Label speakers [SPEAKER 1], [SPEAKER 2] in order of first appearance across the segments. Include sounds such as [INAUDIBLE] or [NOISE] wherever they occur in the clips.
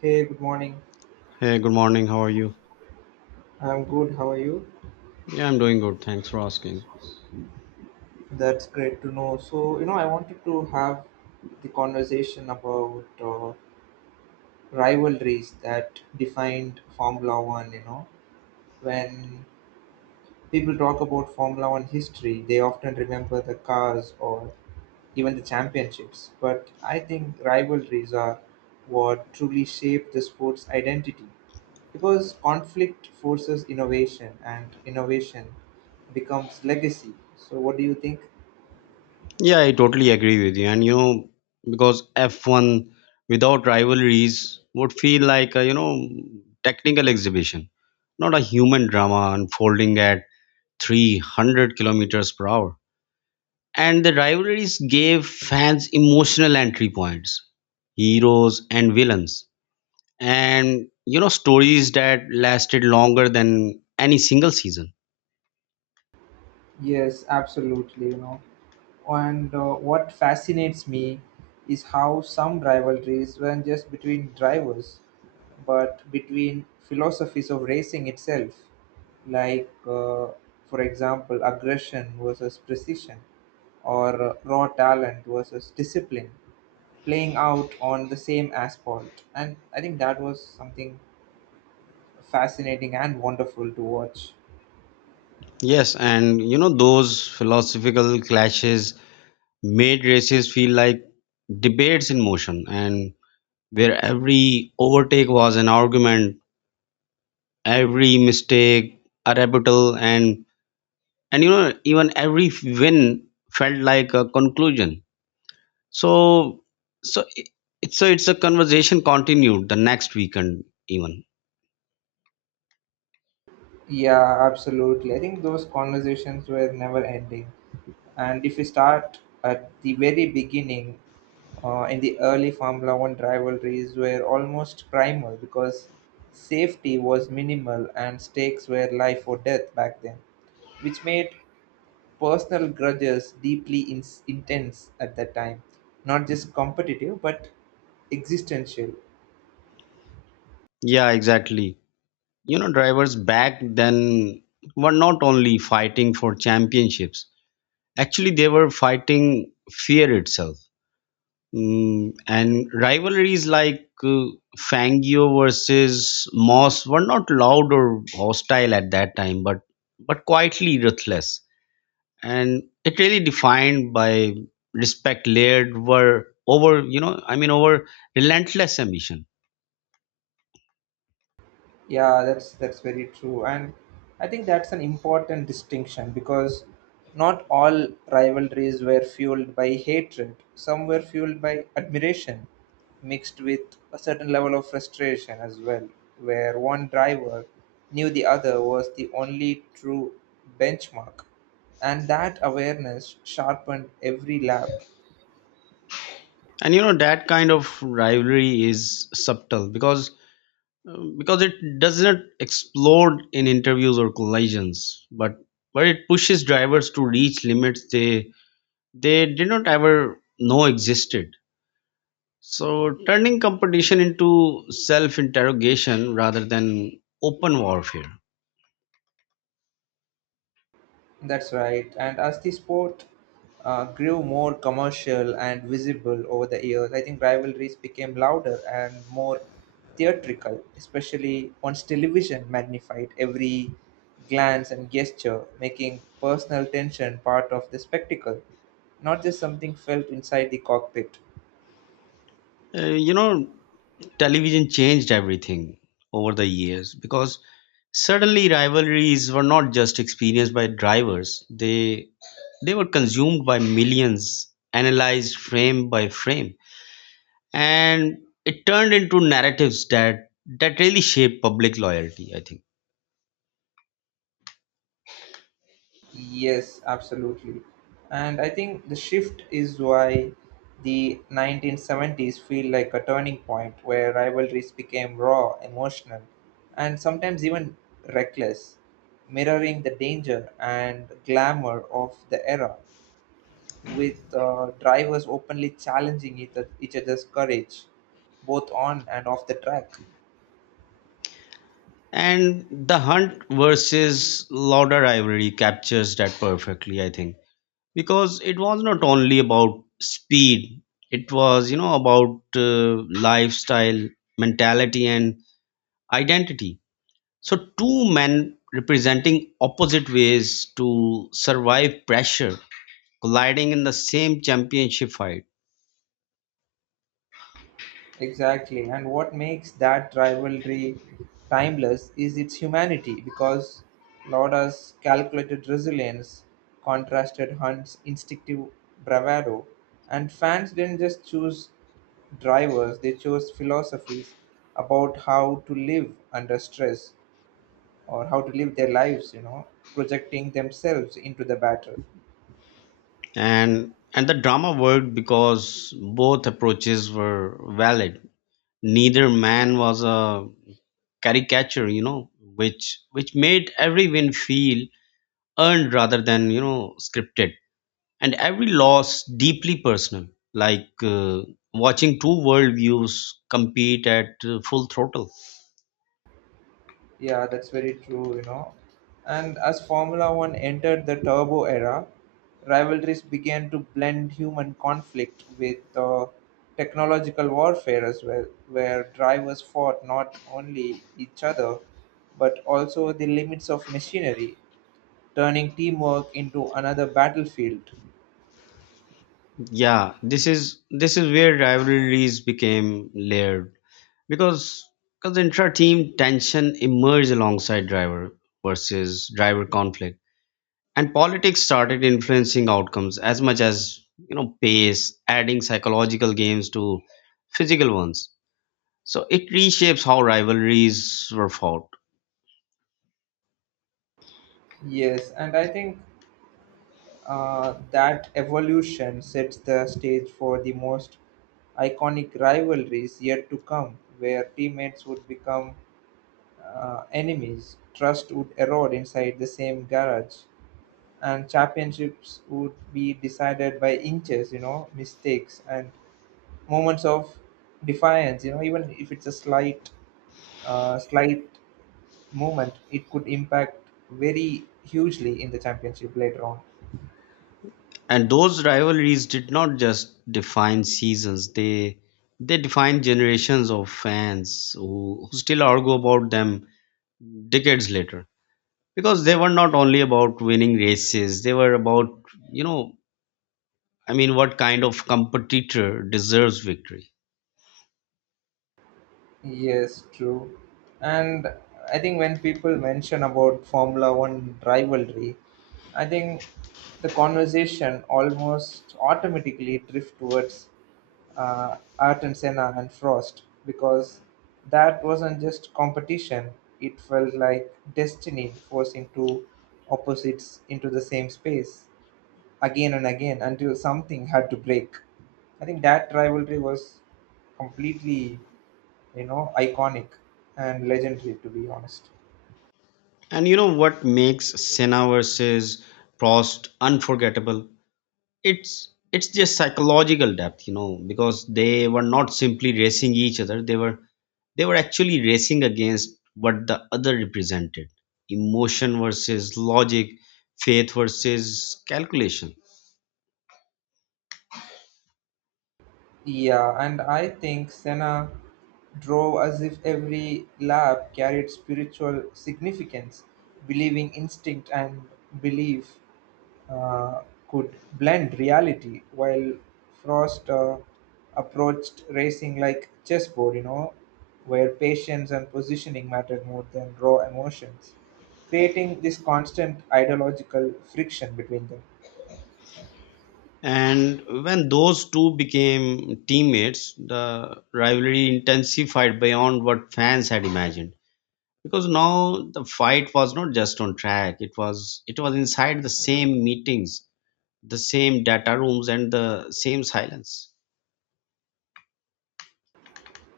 [SPEAKER 1] Hey, good morning.
[SPEAKER 2] Hey, good morning. How are you?
[SPEAKER 1] I'm good. How are you?
[SPEAKER 2] Yeah, I'm doing good. Thanks for asking.
[SPEAKER 1] That's great to know. So, I wanted to have the conversation about rivalries that defined Formula One. When people talk about Formula One history, they often remember the cars or even the championships. But I think rivalries are what truly shape the sport's identity. Because conflict forces innovation and innovation becomes legacy. So, what do you think?
[SPEAKER 2] Yeah, I totally agree with you. And you know, because F1 without rivalries would feel like a, technical exhibition, not a human drama unfolding at 300 kilometers per hour. And the rivalries gave fans emotional entry points, heroes and villains, and you know, stories that lasted longer than any single season.
[SPEAKER 1] Yes, absolutely. And what fascinates me is how some rivalries weren't just between drivers, but between philosophies of racing itself, like, for example, aggression versus precision, or raw talent versus discipline, playing out on the same asphalt. And I think that was something fascinating and wonderful to watch.
[SPEAKER 2] Yes, and you know, those philosophical clashes made races feel like debates in motion, and where every overtake was an argument, every mistake a rebuttal, and you know, even every win felt like a conclusion. So, so it- it's a conversation continued the next weekend even.
[SPEAKER 1] Yeah, absolutely. I think those conversations were never ending. And if we start at the very beginning, in the early Formula One rivalries were almost primal because safety was minimal and stakes were life or death back then, which made personal grudges deeply intense at that time, not just competitive but existential.
[SPEAKER 2] Yeah, exactly. You know, drivers back then were not only fighting for championships. Actually, they were fighting fear itself. And rivalries like Fangio versus Moss were not loud or hostile at that time, but quietly ruthless. And it really defined by respect layered were over, you know, I mean, over relentless ambition.
[SPEAKER 1] Yeah, that's very true, and I think that's an important distinction because not all rivalries were fueled by hatred. Some were fueled by admiration, mixed with a certain level of frustration as well, where one driver knew the other was the only true benchmark, and that awareness sharpened every lap.
[SPEAKER 2] And you know that kind of rivalry is subtle because it doesn't explode in interviews or collisions, but it pushes drivers to reach limits they did not ever know existed, so turning competition into self interrogation rather than open warfare.
[SPEAKER 1] That's right. And as the sport grew more commercial and visible over the years, I think rivalries became louder and more theatrical, especially once television magnified every glance and gesture, making personal tension part of the spectacle, not just something felt inside the cockpit.
[SPEAKER 2] You know, television changed everything over the years, because suddenly rivalries were not just experienced by drivers, they were consumed by millions, analyzed frame by frame, and it turned into narratives that really shaped public loyalty, I think.
[SPEAKER 1] Yes, absolutely. And I think the shift is why the 1970s feel like a turning point where rivalries became raw, emotional, and sometimes even reckless, mirroring the danger and glamour of the era, with drivers openly challenging each other's courage, both on and off the track.
[SPEAKER 2] And the Hunt versus Lauder rivalry captures that perfectly, I think, because it was not only about speed, it was you know about lifestyle, mentality and identity. So two men representing opposite ways to survive pressure, colliding in the same championship fight.
[SPEAKER 1] Exactly. And what makes that rivalry timeless is its humanity because Lauda's calculated resilience contrasted Hunt's instinctive bravado. And fans didn't just choose drivers, they chose philosophies about how to live under stress or how to live their lives, projecting themselves into the battle.
[SPEAKER 2] And the drama worked because both approaches were valid. Neither man was a caricature, you know, which made every win feel earned rather than you know scripted, and every loss deeply personal, like watching two worldviews compete at full throttle.
[SPEAKER 1] Yeah, that's very true. And as Formula One entered the turbo era, rivalries began to blend human conflict with technological warfare as well, where drivers fought not only each other but also the limits of machinery, turning teamwork into another battlefield.
[SPEAKER 2] Yeah, this is where rivalries became layered, because because intra-team tension emerged alongside driver versus driver conflict, and politics started influencing outcomes as much as you know pace, adding psychological games to physical ones. So it reshapes how rivalries were fought.
[SPEAKER 1] Yes, and I think that evolution sets the stage for the most iconic rivalries yet to come, where teammates would become enemies, trust would erode inside the same garage, and championships would be decided by inches, mistakes and moments of defiance. Even if it's a slight, slight movement, it could impact very hugely in the championship later on.
[SPEAKER 2] And those rivalries did not just define seasons, they defined generations of fans who still argue about them decades later, because they were not only about winning races, they were about you know I mean what kind of competitor deserves victory.
[SPEAKER 1] Yes, true. And I think when people mention about Formula One rivalry, I think the conversation almost automatically drift towards Art and Senna and Frost because that wasn't just competition; it felt like destiny forcing two opposites into the same space again and again until something had to break. I think that rivalry was completely, iconic and legendary to be honest.
[SPEAKER 2] And you know what makes Senna versus Prost unforgettable, it's just psychological depth, you know, because they were not simply racing each other, they were actually racing against what the other represented: emotion versus logic, faith versus calculation.
[SPEAKER 1] Yeah, and I think Senna drove as if every lap carried spiritual significance, believing instinct and belief uh, could blend reality, while Frost approached racing like chessboard, where patience and positioning mattered more than raw emotions, creating this constant ideological friction between them.
[SPEAKER 2] And when those two became teammates, the rivalry intensified beyond what fans had imagined. Because now the fight was not just on track, it was inside the same meetings, the same data rooms and the same silence.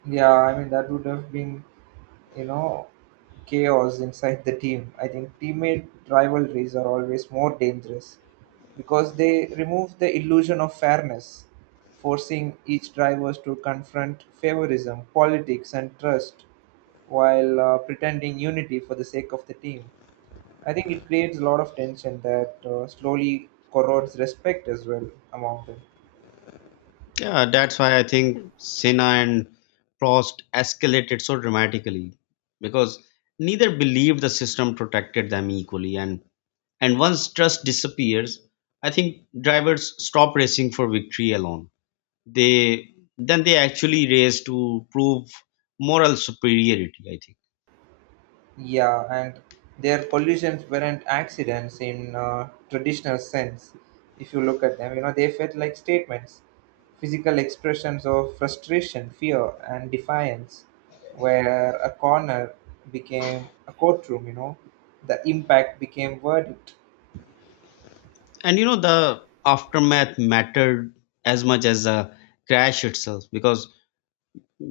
[SPEAKER 1] Yeah, I mean that would have been, you know, chaos inside the team. I think teammate rivalries are always more dangerous because they remove the illusion of fairness, forcing each driver to confront favorism, politics, and trust while pretending unity for the sake of the team. I think it creates a lot of tension that slowly corrodes respect as well among them.
[SPEAKER 2] Yeah, that's why I think Senna and Prost escalated so dramatically because neither believed the system protected them equally. And once trust disappears, I think drivers stop racing for victory alone. They then they actually race to prove moral superiority, I think.
[SPEAKER 1] Yeah, and their collisions weren't accidents in traditional sense. If you look at them, they felt like statements, physical expressions of frustration, fear, and defiance, where a corner became a courtroom, the impact became verdict.
[SPEAKER 2] And you know the aftermath mattered as much as the crash itself, because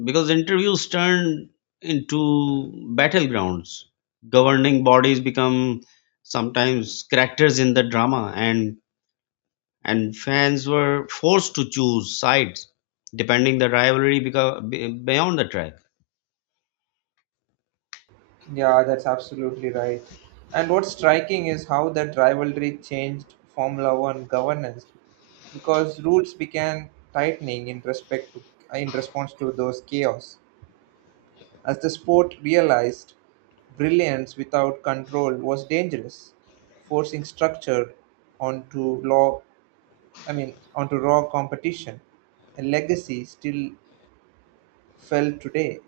[SPEAKER 2] because interviews turned into battlegrounds. Governing bodies become sometimes characters in the drama, and fans were forced to choose sides depending the rivalry, because beyond the track.
[SPEAKER 1] Yeah, that's absolutely right. And what's striking is how that rivalry changed Formula One governance because rules began tightening in respect to, in response to those chaos, as the sport realized brilliance without control was dangerous, forcing structure onto law, I mean onto raw competition, a legacy still felt today.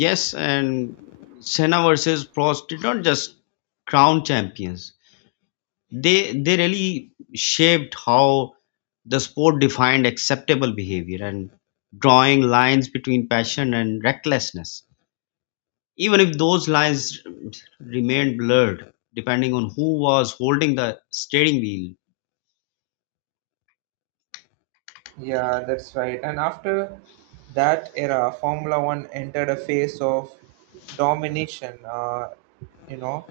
[SPEAKER 2] Yes, and Senna versus Prost did not just crown champions, they really shaped how the sport defined acceptable behavior, and drawing lines between passion and recklessness, even if those lines remained blurred depending on who was holding the steering wheel.
[SPEAKER 1] Yeah, that's right. And after that era, Formula 1 entered a phase of domination, you know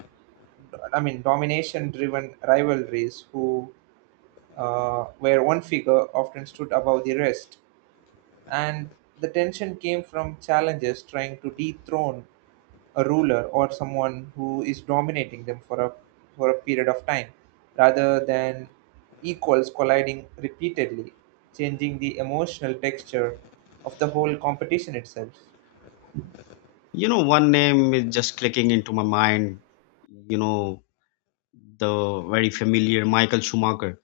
[SPEAKER 1] I mean domination driven rivalries who where one figure often stood above the rest, and the tension came from challengers trying to dethrone a ruler or someone who is dominating them for a period of time, rather than equals colliding repeatedly, changing the emotional texture of the whole competition itself.
[SPEAKER 2] You know, one name is just clicking into my mind. You know, the very familiar Michael Schumacher.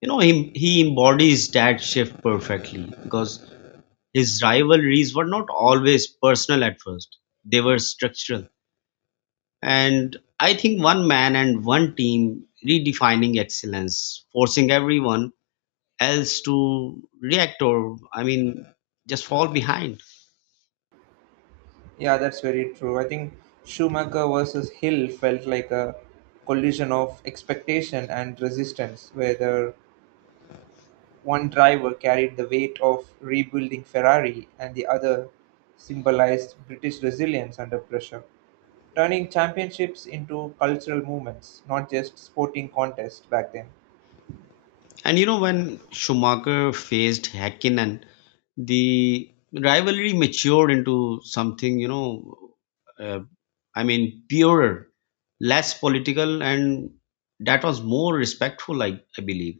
[SPEAKER 2] You know, he embodies that shift perfectly because his rivalries were not always personal at first. They were structural. And I think one man and one team redefining excellence, forcing everyone else to react, or I mean just fall behind.
[SPEAKER 1] Yeah, that's very true. I think Schumacher versus Hill felt like a collision of expectation and resistance, where the one driver carried the weight of rebuilding Ferrari and the other symbolized British resilience under pressure, turning championships into cultural movements, not just sporting contests back then.
[SPEAKER 2] And you know when Schumacher faced Häkkinen, the rivalry matured into something, you know, uh, I mean purer, less political, and that was more respectful, I believe.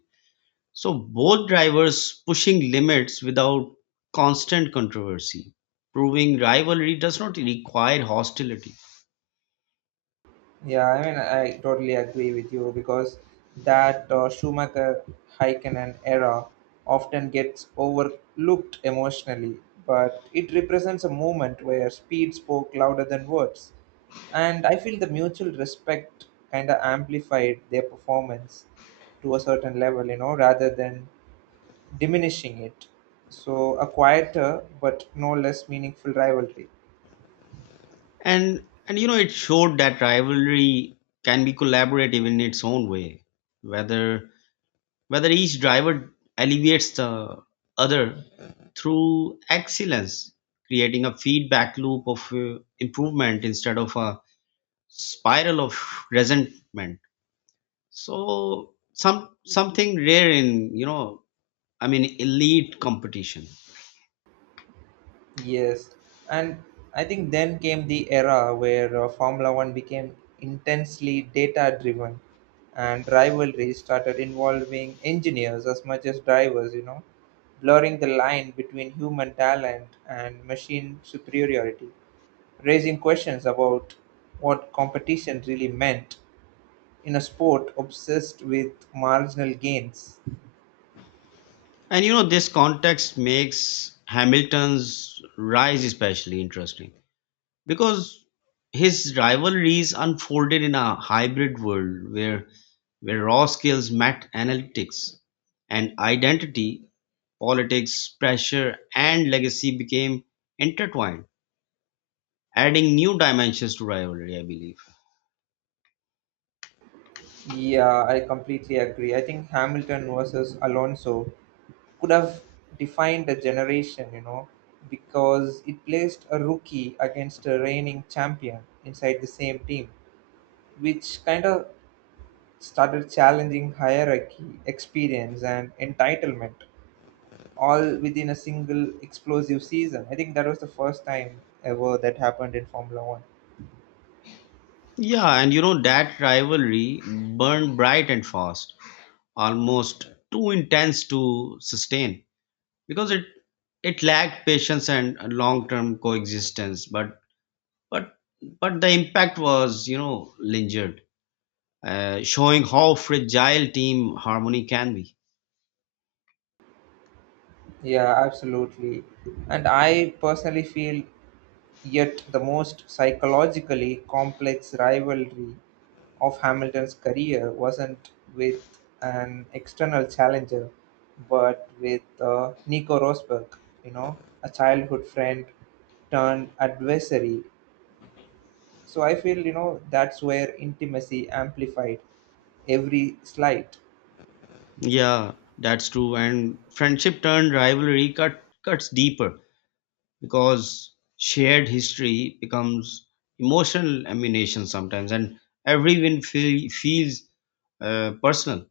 [SPEAKER 2] So both drivers pushing limits without constant controversy, proving rivalry does not require hostility.
[SPEAKER 1] Yeah, I mean, I totally agree with you because that Schumacher Häkkinen era often gets overlooked emotionally, but it represents a moment where speed spoke louder than words. And I feel the mutual respect kind of amplified their performance to a certain level, rather than diminishing it. So, a quieter but no less meaningful rivalry.
[SPEAKER 2] And you know it showed that rivalry can be collaborative in its own way, whether whether each driver alleviates the other through excellence, creating a feedback loop of improvement instead of a spiral of resentment. So something rare in you know I mean elite competition.
[SPEAKER 1] Yes, and I think then came the era where Formula One became intensely data driven and rivalry started involving engineers as much as drivers, blurring the line between human talent and machine superiority, raising questions about what competition really meant in a sport obsessed with marginal gains.
[SPEAKER 2] And you know this context makes Hamilton's rise especially interesting, because his rivalries unfolded in a hybrid world where raw skills met analytics, and identity, politics, pressure, and legacy became intertwined, adding new dimensions to rivalry, I believe.
[SPEAKER 1] Yeah, I completely agree. I think Hamilton versus Alonso could have defined a generation, because it placed a rookie against a reigning champion inside the same team, which kind of started challenging hierarchy, experience, and entitlement all within a single explosive season. I think that was the first time ever that happened in Formula One.
[SPEAKER 2] Yeah, and you know, that rivalry burned bright and fast, almost too intense to sustain, because it lacked patience and long-term coexistence, But but the impact was, you know, lingered, showing how fragile team harmony can be.
[SPEAKER 1] Yeah, absolutely. And I personally feel yet the most psychologically complex rivalry of Hamilton's career wasn't with an external challenger, but with Nico Rosberg, a childhood friend turned adversary. So I feel, that's where intimacy amplified every slight.
[SPEAKER 2] Yeah, that's true. And friendship turned rivalry cuts deeper because shared history becomes emotional ammunition sometimes, and every win feels personal.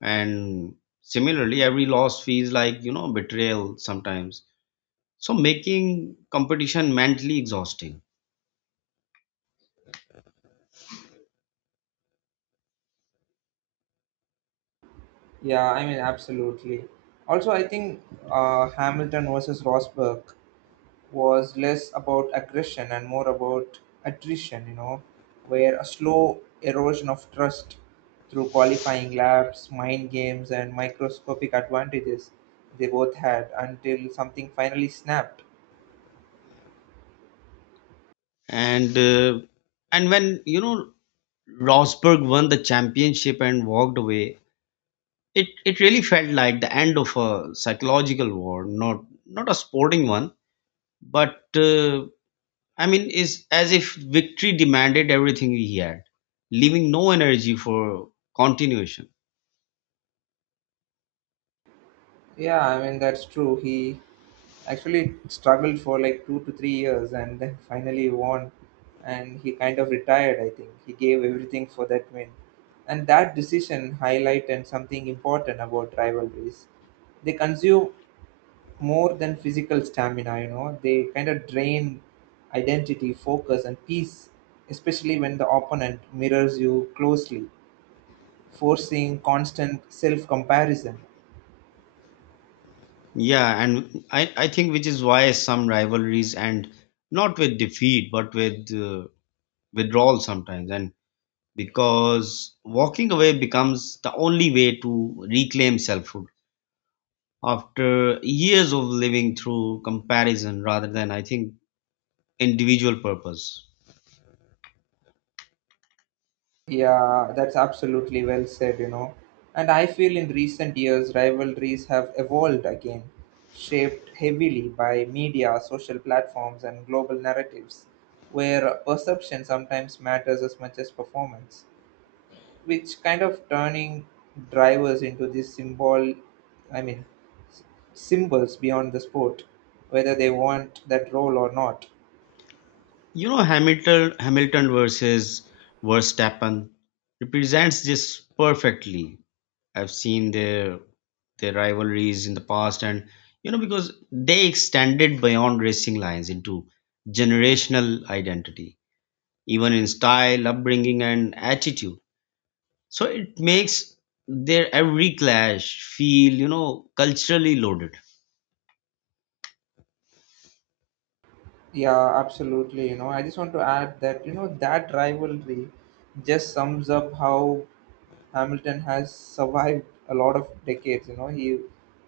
[SPEAKER 2] And similarly, every loss feels like you know betrayal sometimes. So making competition mentally exhausting.
[SPEAKER 1] Yeah, I mean, absolutely. Also, I think Hamilton versus Rosberg was less about aggression and more about attrition, where a slow erosion of trust through qualifying laps, mind games, and microscopic advantages they both had until something finally snapped.
[SPEAKER 2] and uh, and when you know Rosberg won the championship and walked away, it really felt like the end of a psychological war, not a sporting one, but I mean, is as if victory demanded everything he had, leaving no energy for continuation.
[SPEAKER 1] Yeah, I mean, that's true. He actually struggled for like 2 to 3 years and then [LAUGHS] finally won, and he kind of retired. I think he gave everything for that win, and that decision highlighted something important about rivalries. They consume more than physical stamina, they kind of drain identity, focus, and peace, especially when the opponent mirrors you closely, forcing constant self comparison.
[SPEAKER 2] Yeah, and I think which is why some rivalries end not with defeat but with withdrawal sometimes, and because walking away becomes the only way to reclaim selfhood after years of living through comparison rather than I think individual purpose.
[SPEAKER 1] Yeah, that's absolutely well said. And I feel in recent years, rivalries have evolved again, shaped heavily by media, social platforms, and global narratives, where perception sometimes matters as much as performance, which kind of turning drivers into these I mean, symbols beyond the sport, whether they want that role or not.
[SPEAKER 2] You know, Hamilton versus Verstappen represents this perfectly. I've seen their rivalries in the past, and you know, because they extended beyond racing lines into generational identity, even in style, upbringing and attitude. So it makes their every clash feel, you know, culturally loaded.
[SPEAKER 1] Yeah, absolutely. I just want to add that, that rivalry just sums up how Hamilton has survived a lot of decades. You know, he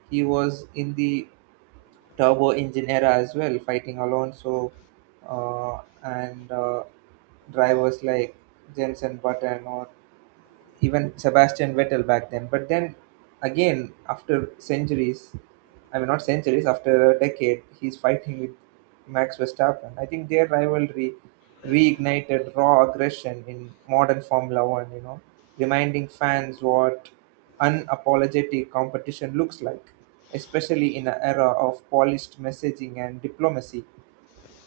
[SPEAKER 1] he was in the turbo engine era as well, fighting Alonso and drivers like Jensen Button or even Sebastian Vettel back then. But then again, after centuries, I mean, not centuries, after a decade, he's fighting with Max Verstappen. I think their rivalry reignited raw aggression in modern Formula One, reminding fans what unapologetic competition looks like, especially in an era of polished messaging and diplomacy,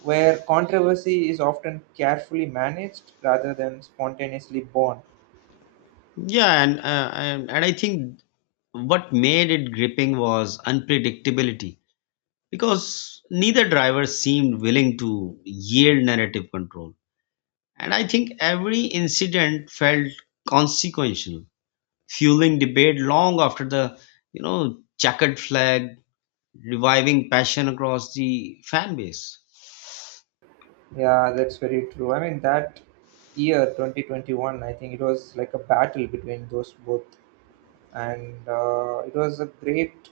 [SPEAKER 1] where controversy is often carefully managed rather than spontaneously born.
[SPEAKER 2] Yeah, and I think what made it gripping was unpredictability, because neither driver seemed willing to yield narrative control. And I think every incident felt consequential, fueling debate long after the, you know, checkered flag, reviving passion across the fan base.
[SPEAKER 1] Yeah, that's very true. I mean, that year 2021, I think it was like a battle between those both, and it was a great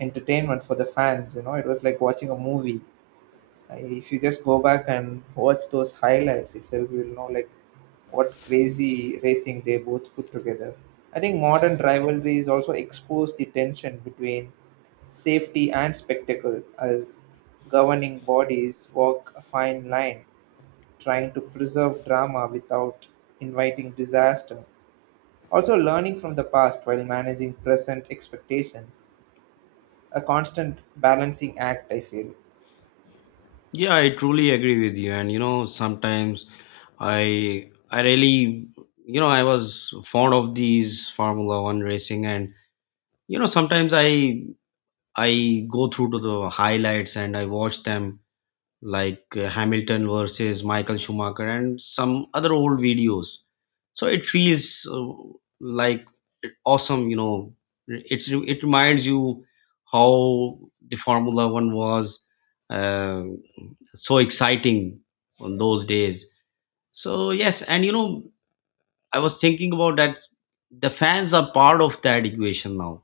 [SPEAKER 1] entertainment for the fans. It was like watching a movie. If you just go back and watch those highlights itself, you'll know like what crazy racing they both put together. I think modern rivalries also expose the tension between safety and spectacle as governing bodies walk a fine line trying to preserve drama without inviting disaster. Also, learning from the past while managing present expectations. A constant balancing act, I feel.
[SPEAKER 2] Yeah, I truly agree with you. And you know, sometimes I really you know I was fond of these Formula One racing, and you know sometimes I go through to the highlights and I watch them, like Hamilton versus Michael Schumacher and some other old videos. So it feels like awesome, you know. It reminds you how the Formula One was uh, so exciting on those days. So yes, and you know I was thinking about that, the fans are part of that equation now.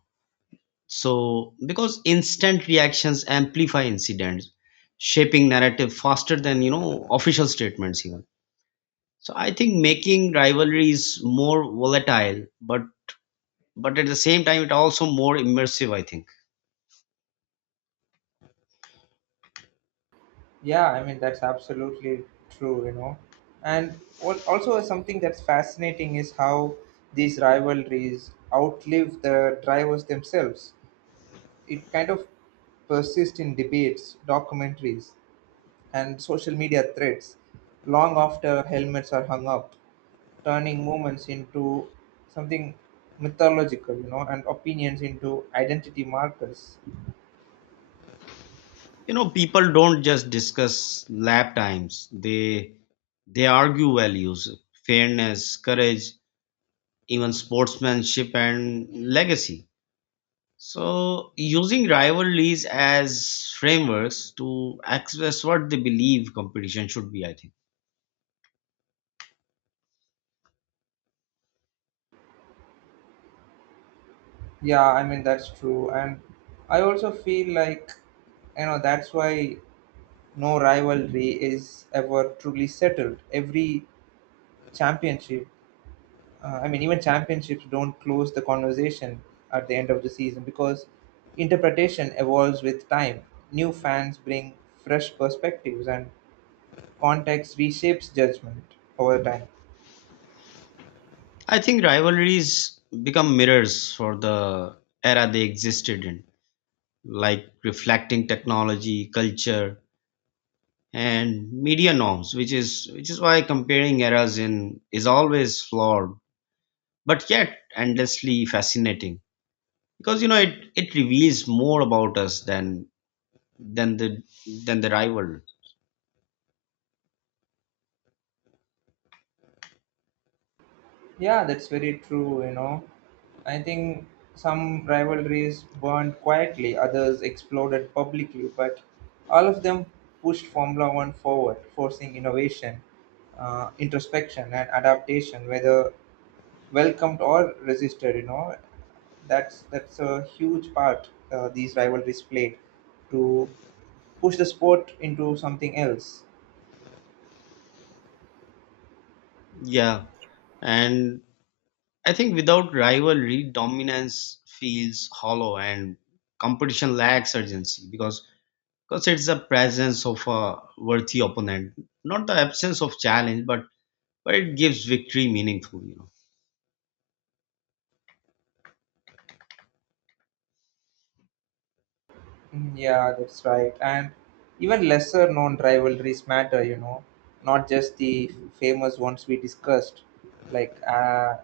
[SPEAKER 2] So because instant reactions amplify incidents, shaping narrative faster than you know official statements even. So I think making rivalries more volatile, but at the same time it also more immersive, I think.
[SPEAKER 1] Yeah, I mean, that's absolutely true. And what also something that's fascinating is how these rivalries outlive the drivers themselves. It kind of persists in debates, documentaries, and social media threads long after helmets are hung up, turning moments into something mythological, and opinions into identity markers.
[SPEAKER 2] You know, people don't just discuss lap times, they argue values, fairness, courage, even sportsmanship and legacy. So using rivalries as frameworks to express what they believe competition should be, I think.
[SPEAKER 1] Yeah, I mean, that's true. And I also feel like, that's why no rivalry is ever truly settled. Every championship, I mean, even championships don't close the conversation at the end of the season because interpretation evolves with time. New fans bring fresh perspectives and context reshapes judgment over time.
[SPEAKER 2] I think rivalries become mirrors for the era they existed in, like reflecting technology, culture and media norms, which is why comparing eras in is always flawed but yet endlessly fascinating, because you know it reveals more about us than than the than the rival.
[SPEAKER 1] Yeah, that's very true. I think some rivalries burned quietly, others exploded publicly, but all of them pushed Formula One forward, forcing innovation, introspection, and adaptation, whether welcomed or resisted. That's a huge part these rivalries played to push the sport into something else.
[SPEAKER 2] Yeah, and I think without rivalry, dominance feels hollow and competition lacks urgency, because it's the presence of a worthy opponent, not the absence of challenge, but it gives victory meaningful, you know.
[SPEAKER 1] Mm, yeah, that's right. And even lesser known rivalries matter, not just the famous ones we discussed, like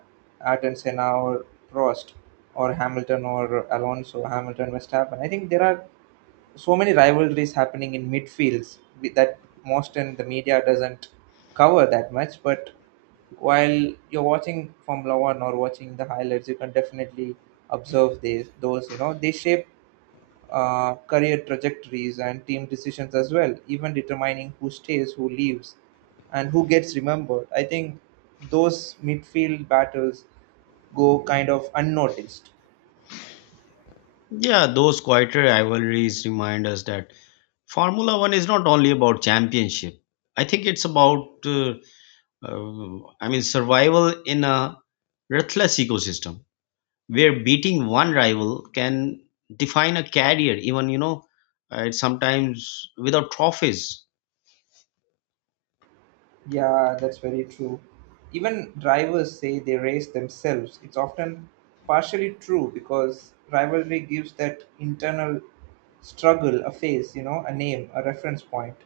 [SPEAKER 1] Ayrton Senna or Prost or Hamilton or Alonso, Hamilton Verstappen. I think there are so many rivalries happening in midfields that most in the media doesn't cover that much. But while you're watching Formula One or watching the highlights, you can definitely observe these, those, they shape career trajectories and team decisions as well, even determining who stays, who leaves, and who gets remembered. I think those midfield battles go kind of unnoticed.
[SPEAKER 2] Yeah, those quieter rivalries remind us that Formula One is not only about championship. I think it's about, I mean, survival in a ruthless ecosystem where beating one rival can define a career, even, you know, sometimes without trophies.
[SPEAKER 1] Yeah, that's very true. Even drivers say they race themselves. It's often partially true because rivalry gives that internal struggle a face, a name, a reference point,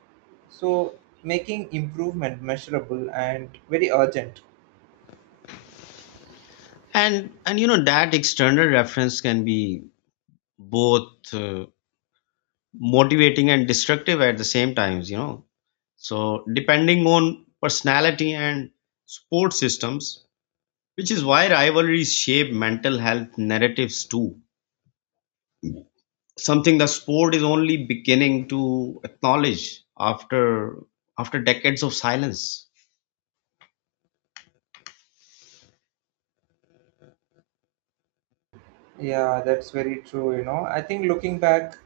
[SPEAKER 1] so making improvement measurable and very urgent.
[SPEAKER 2] And, you know, that external reference can be both motivating and destructive at the same times, you know. So depending on personality and support systems, which is why rivalries shape mental health narratives too. Something the sport is only beginning to acknowledge after decades of silence.
[SPEAKER 1] Yeah, that's very true. I think looking back,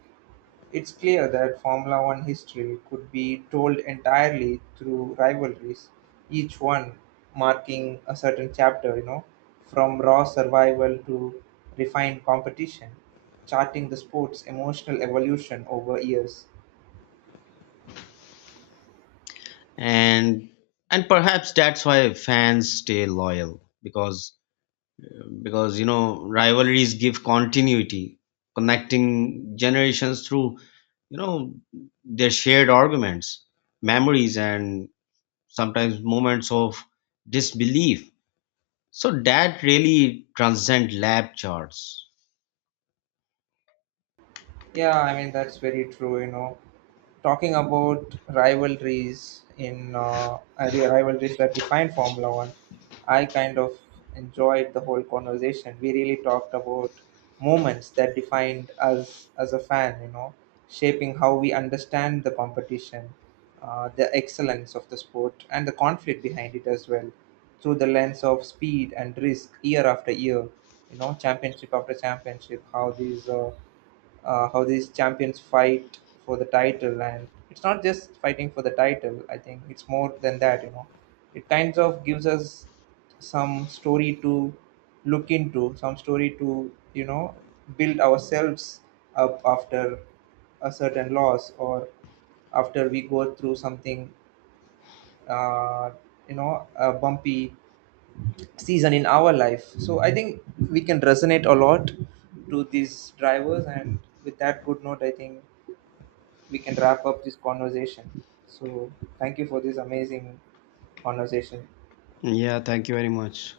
[SPEAKER 1] it's clear that Formula One history could be told entirely through rivalries, each one marking a certain chapter, from raw survival to refined competition, charting the sport's emotional evolution over years.
[SPEAKER 2] And and perhaps that's why fans stay loyal, because you know rivalries give continuity, connecting generations through you know their shared arguments, memories and sometimes moments of disbelief, so that really transcend lab charts.
[SPEAKER 1] Yeah, I mean, that's very true. Talking about rivalries in rivalries that define Formula One, I kind of enjoyed the whole conversation. We really talked about moments that defined us as a fan, shaping how we understand the competition, the excellence of the sport, and the conflict behind it as well, through the lens of speed and risk, year after year, championship after championship. How these champions fight for the title, and it's not just fighting for the title, I think it's more than that, it kind of gives us some story to look into, some story to, build ourselves up after a certain loss, or after we go through something, uh, a bumpy season in our life. So I think we can resonate a lot to these drivers, and with that good note I think we can wrap up this conversation. So, thank you for this amazing conversation.
[SPEAKER 2] Yeah, thank you very much.